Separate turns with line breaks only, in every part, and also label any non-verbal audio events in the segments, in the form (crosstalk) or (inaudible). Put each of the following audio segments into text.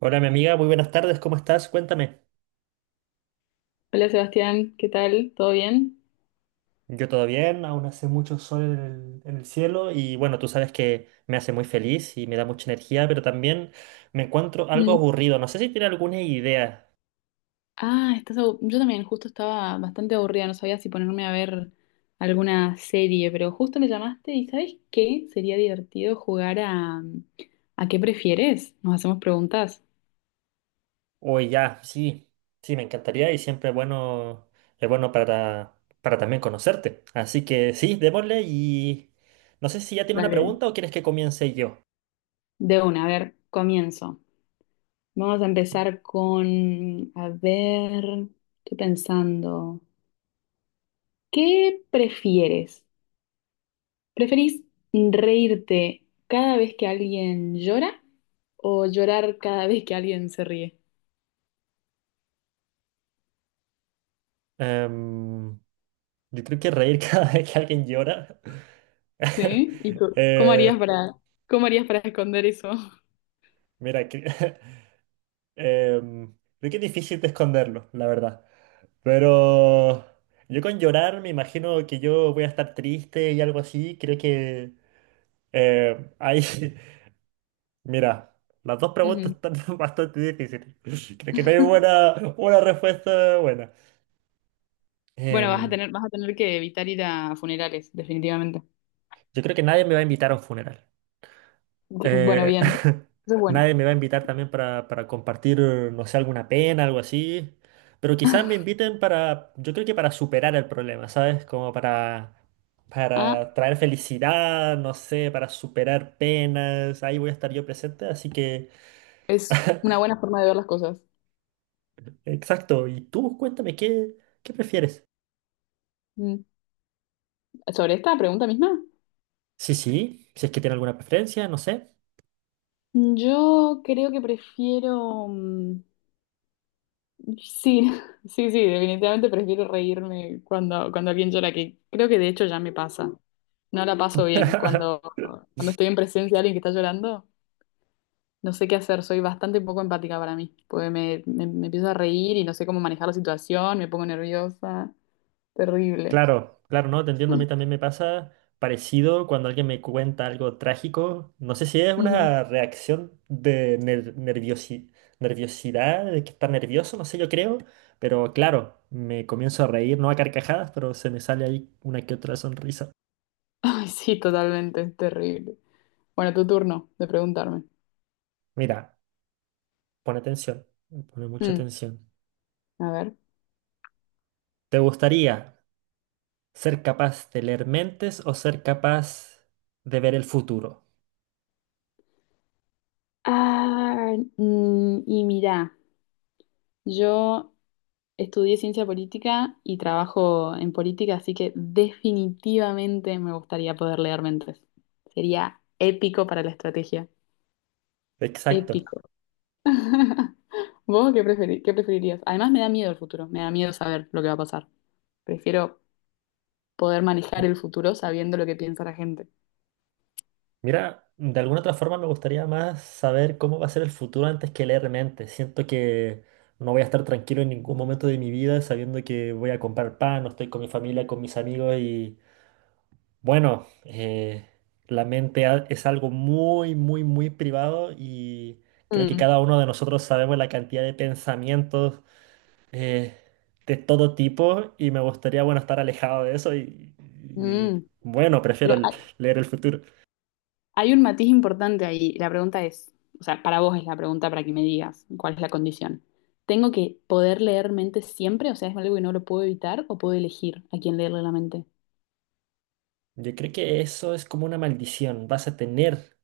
Hola, mi amiga, muy buenas tardes, ¿cómo estás? Cuéntame.
Hola Sebastián, ¿qué tal? ¿Todo bien?
Yo todo bien, aún hace mucho sol en el cielo y bueno, tú sabes que me hace muy feliz y me da mucha energía, pero también me encuentro algo
Mm.
aburrido. No sé si tiene alguna idea.
Ah, yo también, justo estaba bastante aburrida, no sabía si ponerme a ver alguna serie, pero justo me llamaste y ¿sabes qué? Sería divertido jugar ¿a qué prefieres? Nos hacemos preguntas.
O ya, sí, me encantaría y siempre es bueno para también conocerte. Así que sí, démosle y no sé si ya tiene una
Dale.
pregunta o quieres que comience yo.
De una, a ver, comienzo. Vamos a empezar con, a ver, estoy pensando, ¿qué prefieres? ¿Preferís reírte cada vez que alguien llora o llorar cada vez que alguien se ríe?
Em, yo creo que reír (laughs) cada vez que alguien llora. (laughs)
¿Sí? ¿Y
Eh,
cómo harías para esconder eso?
Mira, (laughs) creo que es difícil de esconderlo, la verdad. Pero yo con llorar me imagino que yo voy a estar triste y algo así. Creo que hay... (laughs) Mira, las dos preguntas
Ujú.
están (laughs) bastante difíciles. Creo que no hay buena, una respuesta buena.
Bueno,
Em,
vas a tener que evitar ir a funerales, definitivamente.
yo creo que nadie me va a invitar a un funeral.
Bueno,
Eh,
bien. Eso
(laughs)
es bueno.
nadie me va a invitar también para compartir, no sé, alguna pena, algo así. Pero quizás me inviten para, yo creo que para superar el problema, ¿sabes?
Ah,
Para traer felicidad, no sé, para superar penas. Ahí voy a estar yo presente, así que,
es una buena forma de ver las cosas.
exacto. Y tú, cuéntame, ¿qué prefieres?
Mm. ¿Sobre esta pregunta misma?
Sí, sí, si es que tiene alguna preferencia, no sé.
Yo creo que prefiero. Sí, (laughs) sí, sí, definitivamente prefiero reírme cuando, cuando alguien llora, que creo que de hecho ya me pasa. No la paso bien. Cuando,
(laughs)
cuando estoy en presencia de alguien que está llorando, no sé qué hacer, soy bastante poco empática para mí, porque me empiezo a reír y no sé cómo manejar la situación, me pongo nerviosa, terrible.
Claro, claro, no, te entiendo, a mí también me pasa parecido cuando alguien me cuenta algo trágico. No sé si es
Ujú.
una reacción de nerviosidad, de que está nervioso, no sé, yo creo, pero claro, me comienzo a reír, no a carcajadas, pero se me sale ahí una que otra sonrisa.
(laughs) Ay, sí, totalmente, es terrible. Bueno, tu turno de preguntarme.
Mira, pone atención, pone mucha
Mm,
atención.
a ver.
¿Te gustaría ser capaz de leer mentes o ser capaz de ver el futuro?
Ah, y mira, yo... Estudié ciencia política y trabajo en política, así que definitivamente me gustaría poder leer mentes. Sería épico para la estrategia.
Exacto.
Épico. (laughs) ¿Vos qué qué preferirías? Además me da miedo el futuro, me da miedo saber lo que va a pasar. Prefiero poder manejar el futuro sabiendo lo que piensa la gente.
Mira, de alguna otra forma me gustaría más saber cómo va a ser el futuro antes que leer mentes. Siento que no voy a estar tranquilo en ningún momento de mi vida sabiendo que voy a comprar pan, no estoy con mi familia, con mis amigos y bueno, es algo muy, muy, muy privado y creo que
Mm,
cada uno de nosotros sabemos la cantidad de pensamientos eh, de todo tipo y me gustaría, bueno, estar alejado de eso y
mm.
bueno, prefiero
Pero, ah,
leer el futuro.
hay un matiz importante ahí. La pregunta es, o sea, para vos es la pregunta para que me digas cuál es la condición. ¿Tengo que poder leer mentes siempre? O sea, ¿es algo que no lo puedo evitar o puedo elegir a quién leerle la mente?
Yo creo que eso es como una maldición. Vas a tener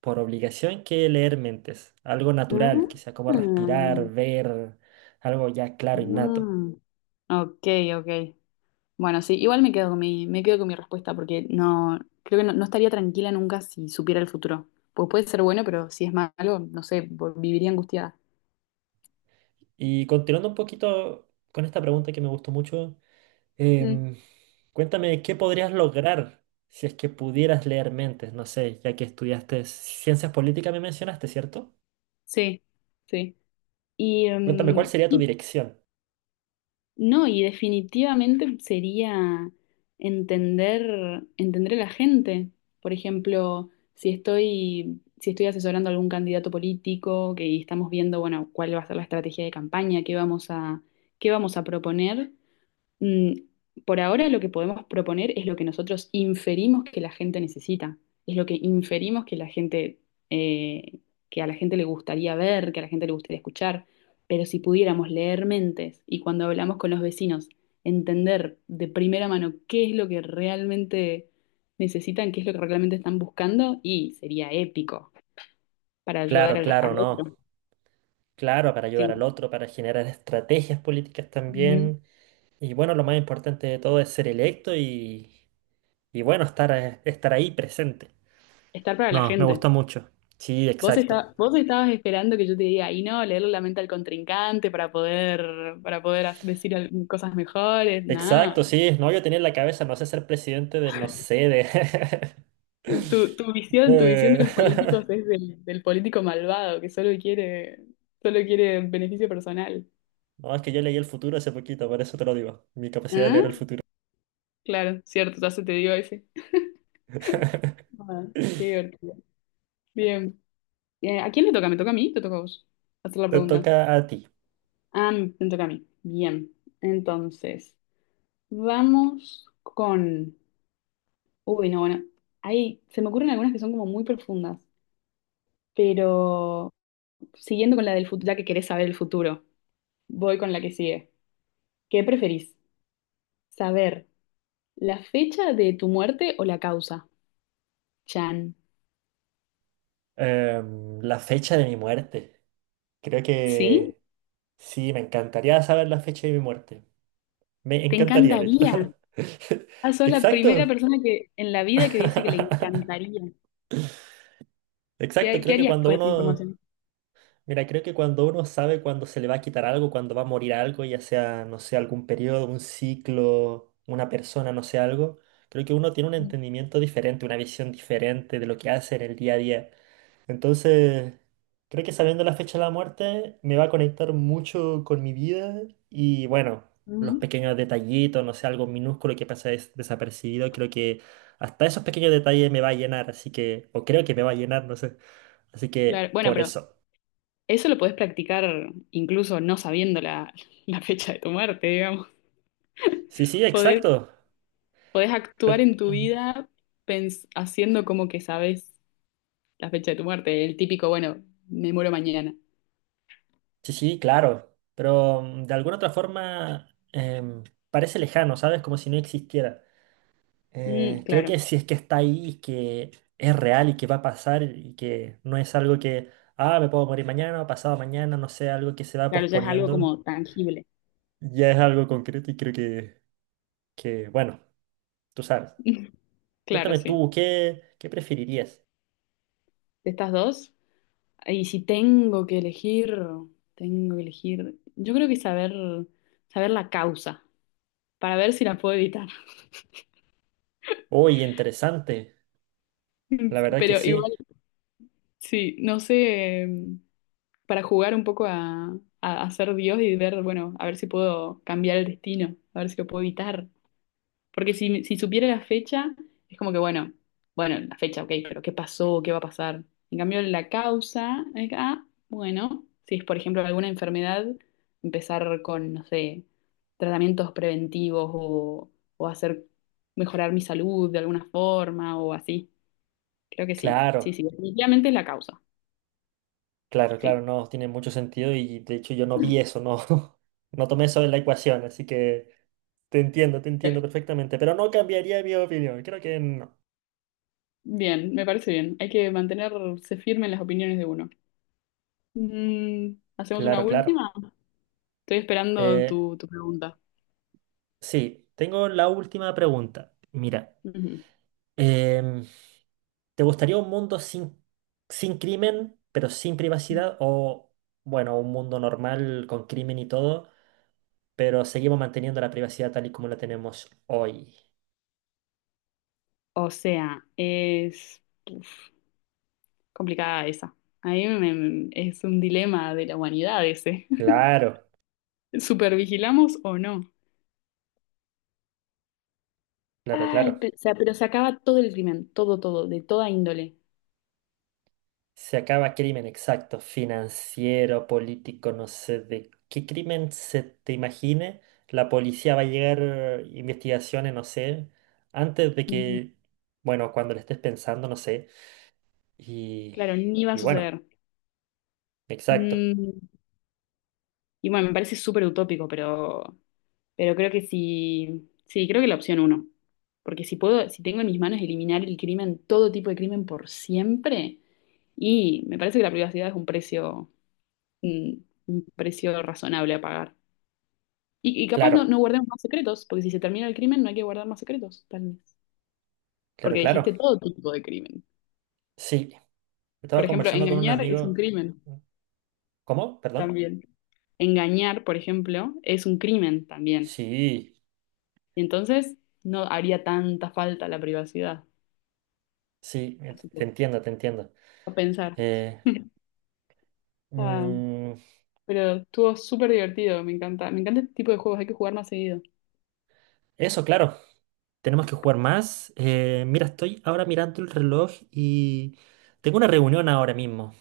por obligación que leer mentes, algo natural, quizá como
Mm,
respirar, ver, algo ya claro, innato.
mm. Ok, ok. Bueno, sí, igual me quedo con mi, me quedo con mi respuesta porque no, creo que no, no estaría tranquila nunca si supiera el futuro. Pues puede ser bueno, pero si es malo, no sé, viviría angustiada.
Y continuando un poquito con esta pregunta que me gustó mucho,
Mm,
em, cuéntame, ¿qué podrías lograr si es que pudieras leer mentes? No sé, ya que estudiaste ciencias políticas, me mencionaste, ¿cierto?
sí, sí. Y,
Cuéntame, ¿cuál sería tu
y
dirección?
no, y definitivamente sería entender, entender a la gente. Por ejemplo, si estoy, si estoy asesorando a algún candidato político que y estamos viendo, bueno, cuál va a ser la estrategia de campaña, qué vamos a proponer, Mm, por ahora lo que podemos proponer es lo que nosotros inferimos que la gente necesita, es lo que inferimos que la gente, eh, que a la gente le gustaría ver, que a la gente le gustaría escuchar. Pero si pudiéramos leer mentes y cuando hablamos con los vecinos, entender de primera mano qué es lo que realmente necesitan, qué es lo que realmente están buscando, y sería épico para ayudar
Claro,
al,
claro,
al otro.
no. Claro, para
Sí.
ayudar al otro, para generar estrategias políticas
Ujú.
también. Y bueno, lo más importante de todo es ser electo y bueno, estar, estar ahí presente.
Estar para la
No, me
gente.
gustó mucho. Sí,
Vos,
exacto.
vos estabas esperando que yo te diga, y no, leer la mente al contrincante para poder decir cosas mejores,
Exacto,
nada.
sí. No, yo tenía en la cabeza, no sé, ser presidente del, no sé, de...
Tu,
(laughs)
tu visión de
de-
los políticos
(laughs)
es del, del político malvado que solo quiere beneficio personal.
No, es que yo leí el futuro hace poquito, por eso te lo digo. Mi capacidad de leer
¿Ah?
el futuro.
Claro, cierto, ya se te dio ese.
(laughs)
Ah, qué divertido. Bien. ¿A quién le toca? ¿Me toca a mí? ¿Te toca a vos? Hacer la
Te
pregunta.
toca a ti.
Ah, me toca a mí. Bien. Entonces, vamos con. Uy, no, bueno, ahí se me ocurren algunas que son como muy profundas, pero siguiendo con la del futuro, ya que querés saber el futuro, voy con la que sigue. ¿Qué preferís? ¿Saber la fecha de tu muerte o la causa? Chan.
La fecha de mi muerte. Creo
¿Sí?
que sí, me encantaría saber la fecha de mi muerte. Me
¿Te
encantaría, de hecho.
encantaría?
(laughs)
Ah, sos la primera
Exacto.
persona que en la vida que dice que le
(laughs)
encantaría.
Exacto,
¿Qué, qué
creo que
harías
cuando
con esa
uno,
información?
mira, creo que cuando uno sabe cuándo se le va a quitar algo, cuándo va a morir algo, ya sea, no sé, algún periodo, un ciclo, una persona, no sé, algo, creo que uno tiene un entendimiento diferente, una visión diferente de lo que hace en el día a día. Entonces, creo que sabiendo la fecha de la muerte me va a conectar mucho con mi vida y bueno, los
Ujú.
pequeños detallitos, no sé, algo minúsculo que pasa desapercibido, creo que hasta esos pequeños detalles me va a llenar, así que, o creo que me va a llenar, no sé. Así
Claro,
que,
bueno,
por
pero
eso.
eso lo podés practicar incluso no sabiendo la, la fecha de tu muerte, digamos.
Sí, sí,
Podés
exacto.
podés actuar
Pero-
en tu
ujú.
vida haciendo como que sabes la fecha de tu muerte, el típico, bueno, me muero mañana.
Sí, sí, claro. Pero de alguna otra forma parece lejano, ¿sabes? Como si no existiera.
Mm,
Creo
claro,
que si es que está ahí, y que es real y que va a pasar y que no es algo que, ah, me puedo morir mañana, pasado mañana, no sé, algo que se va
claro, ya es algo
posponiendo,
como tangible.
ya es algo concreto y creo que bueno, tú sabes.
(laughs) Claro,
Cuéntame
sí.
tú, ¿qué preferirías?
De estas dos. Y si tengo que elegir, tengo que elegir. Yo creo que saber, saber la causa, para ver si la puedo evitar.
Oye, interesante, la
(laughs)
verdad que
Pero
sí,
igual, sí, no sé, para jugar un poco a, a ser Dios y ver, bueno, a ver si puedo cambiar el destino, a ver si lo puedo evitar. Porque si, si supiera la fecha, es como que, bueno, bueno, la fecha, ok, pero ¿qué pasó? ¿Qué va a pasar? En cambio, la causa es, ah, bueno, si es, por ejemplo, alguna enfermedad, empezar con, no sé, tratamientos preventivos o hacer mejorar mi salud de alguna forma o así. Creo que sí, sí,
claro,
sí, definitivamente es la causa,
claro,
sí.
claro, no, tiene mucho sentido y de hecho yo no vi eso, no, (laughs) no tomé eso en la ecuación, así que te entiendo
Eh,
perfectamente, pero no cambiaría mi opinión, creo que no.
Bien, me parece bien. Hay que mantenerse firme en las opiniones de uno. Mm, ¿hacemos una
Claro, claro.
última? Estoy esperando
Eh,
tu, tu pregunta.
sí, tengo la última pregunta. Mira,
Ujú.
em, ¿te gustaría un mundo sin crimen, pero sin privacidad? O, bueno, un mundo normal con crimen y todo, pero seguimos manteniendo la privacidad tal y como la tenemos hoy.
O sea, es uf, complicada esa. A mí es un dilema de la humanidad ese. (laughs)
Claro,
¿Supervigilamos o no?
claro,
Ay,
claro.
o sea, pero se acaba todo el crimen, todo, todo, de toda índole.
Se acaba crimen, exacto, financiero, político, no sé de qué crimen se te imagine. La policía va a llegar investigaciones, no sé, antes de
Ujú.
que, bueno, cuando le estés pensando, no sé. Y,
Claro, ni va a
y bueno,
suceder.
exacto.
Mm, y bueno, me parece súper utópico, pero creo que sí, sí, creo que la opción uno. Porque si puedo, si tengo en mis manos eliminar el crimen, todo tipo de crimen por siempre, y me parece que la privacidad es un precio razonable a pagar. Y capaz no, no
Claro,
guardemos más secretos, porque si se termina el crimen no hay que guardar más secretos, tal vez.
claro,
Porque dijiste
claro.
todo tipo de crimen.
Sí,
Por
estaba
ejemplo,
conversando con un
engañar es un
amigo.
crimen
¿Cómo? Perdón.
también. Engañar, por ejemplo, es un crimen también.
Sí,
Y entonces no haría tanta falta la privacidad.
sí,
Así que
te entiendo, te entiendo.
a pensar.
Eh,
(laughs) Ah,
mm,
pero estuvo súper divertido, me encanta. Me encanta este tipo de juegos, hay que jugar más seguido.
eso, claro. Tenemos que jugar más. Mira, estoy ahora mirando el reloj y tengo una reunión ahora mismo.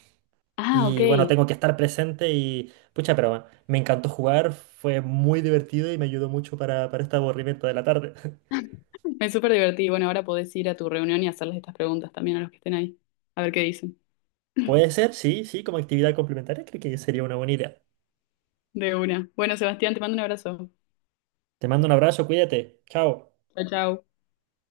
Ah, ok.
Y bueno, tengo que estar presente y pucha, pero me encantó jugar, fue muy divertido y me ayudó mucho para este aburrimiento de la tarde.
Me súper divertí. Bueno, ahora podés ir a tu reunión y hacerles estas preguntas también a los que estén ahí. A ver qué dicen.
(laughs) Puede ser, sí, sí, como actividad complementaria, creo que sería una buena idea.
De una. Bueno, Sebastián, te mando un abrazo.
Te mando un abrazo, cuídate. Chao.
Chao, chao.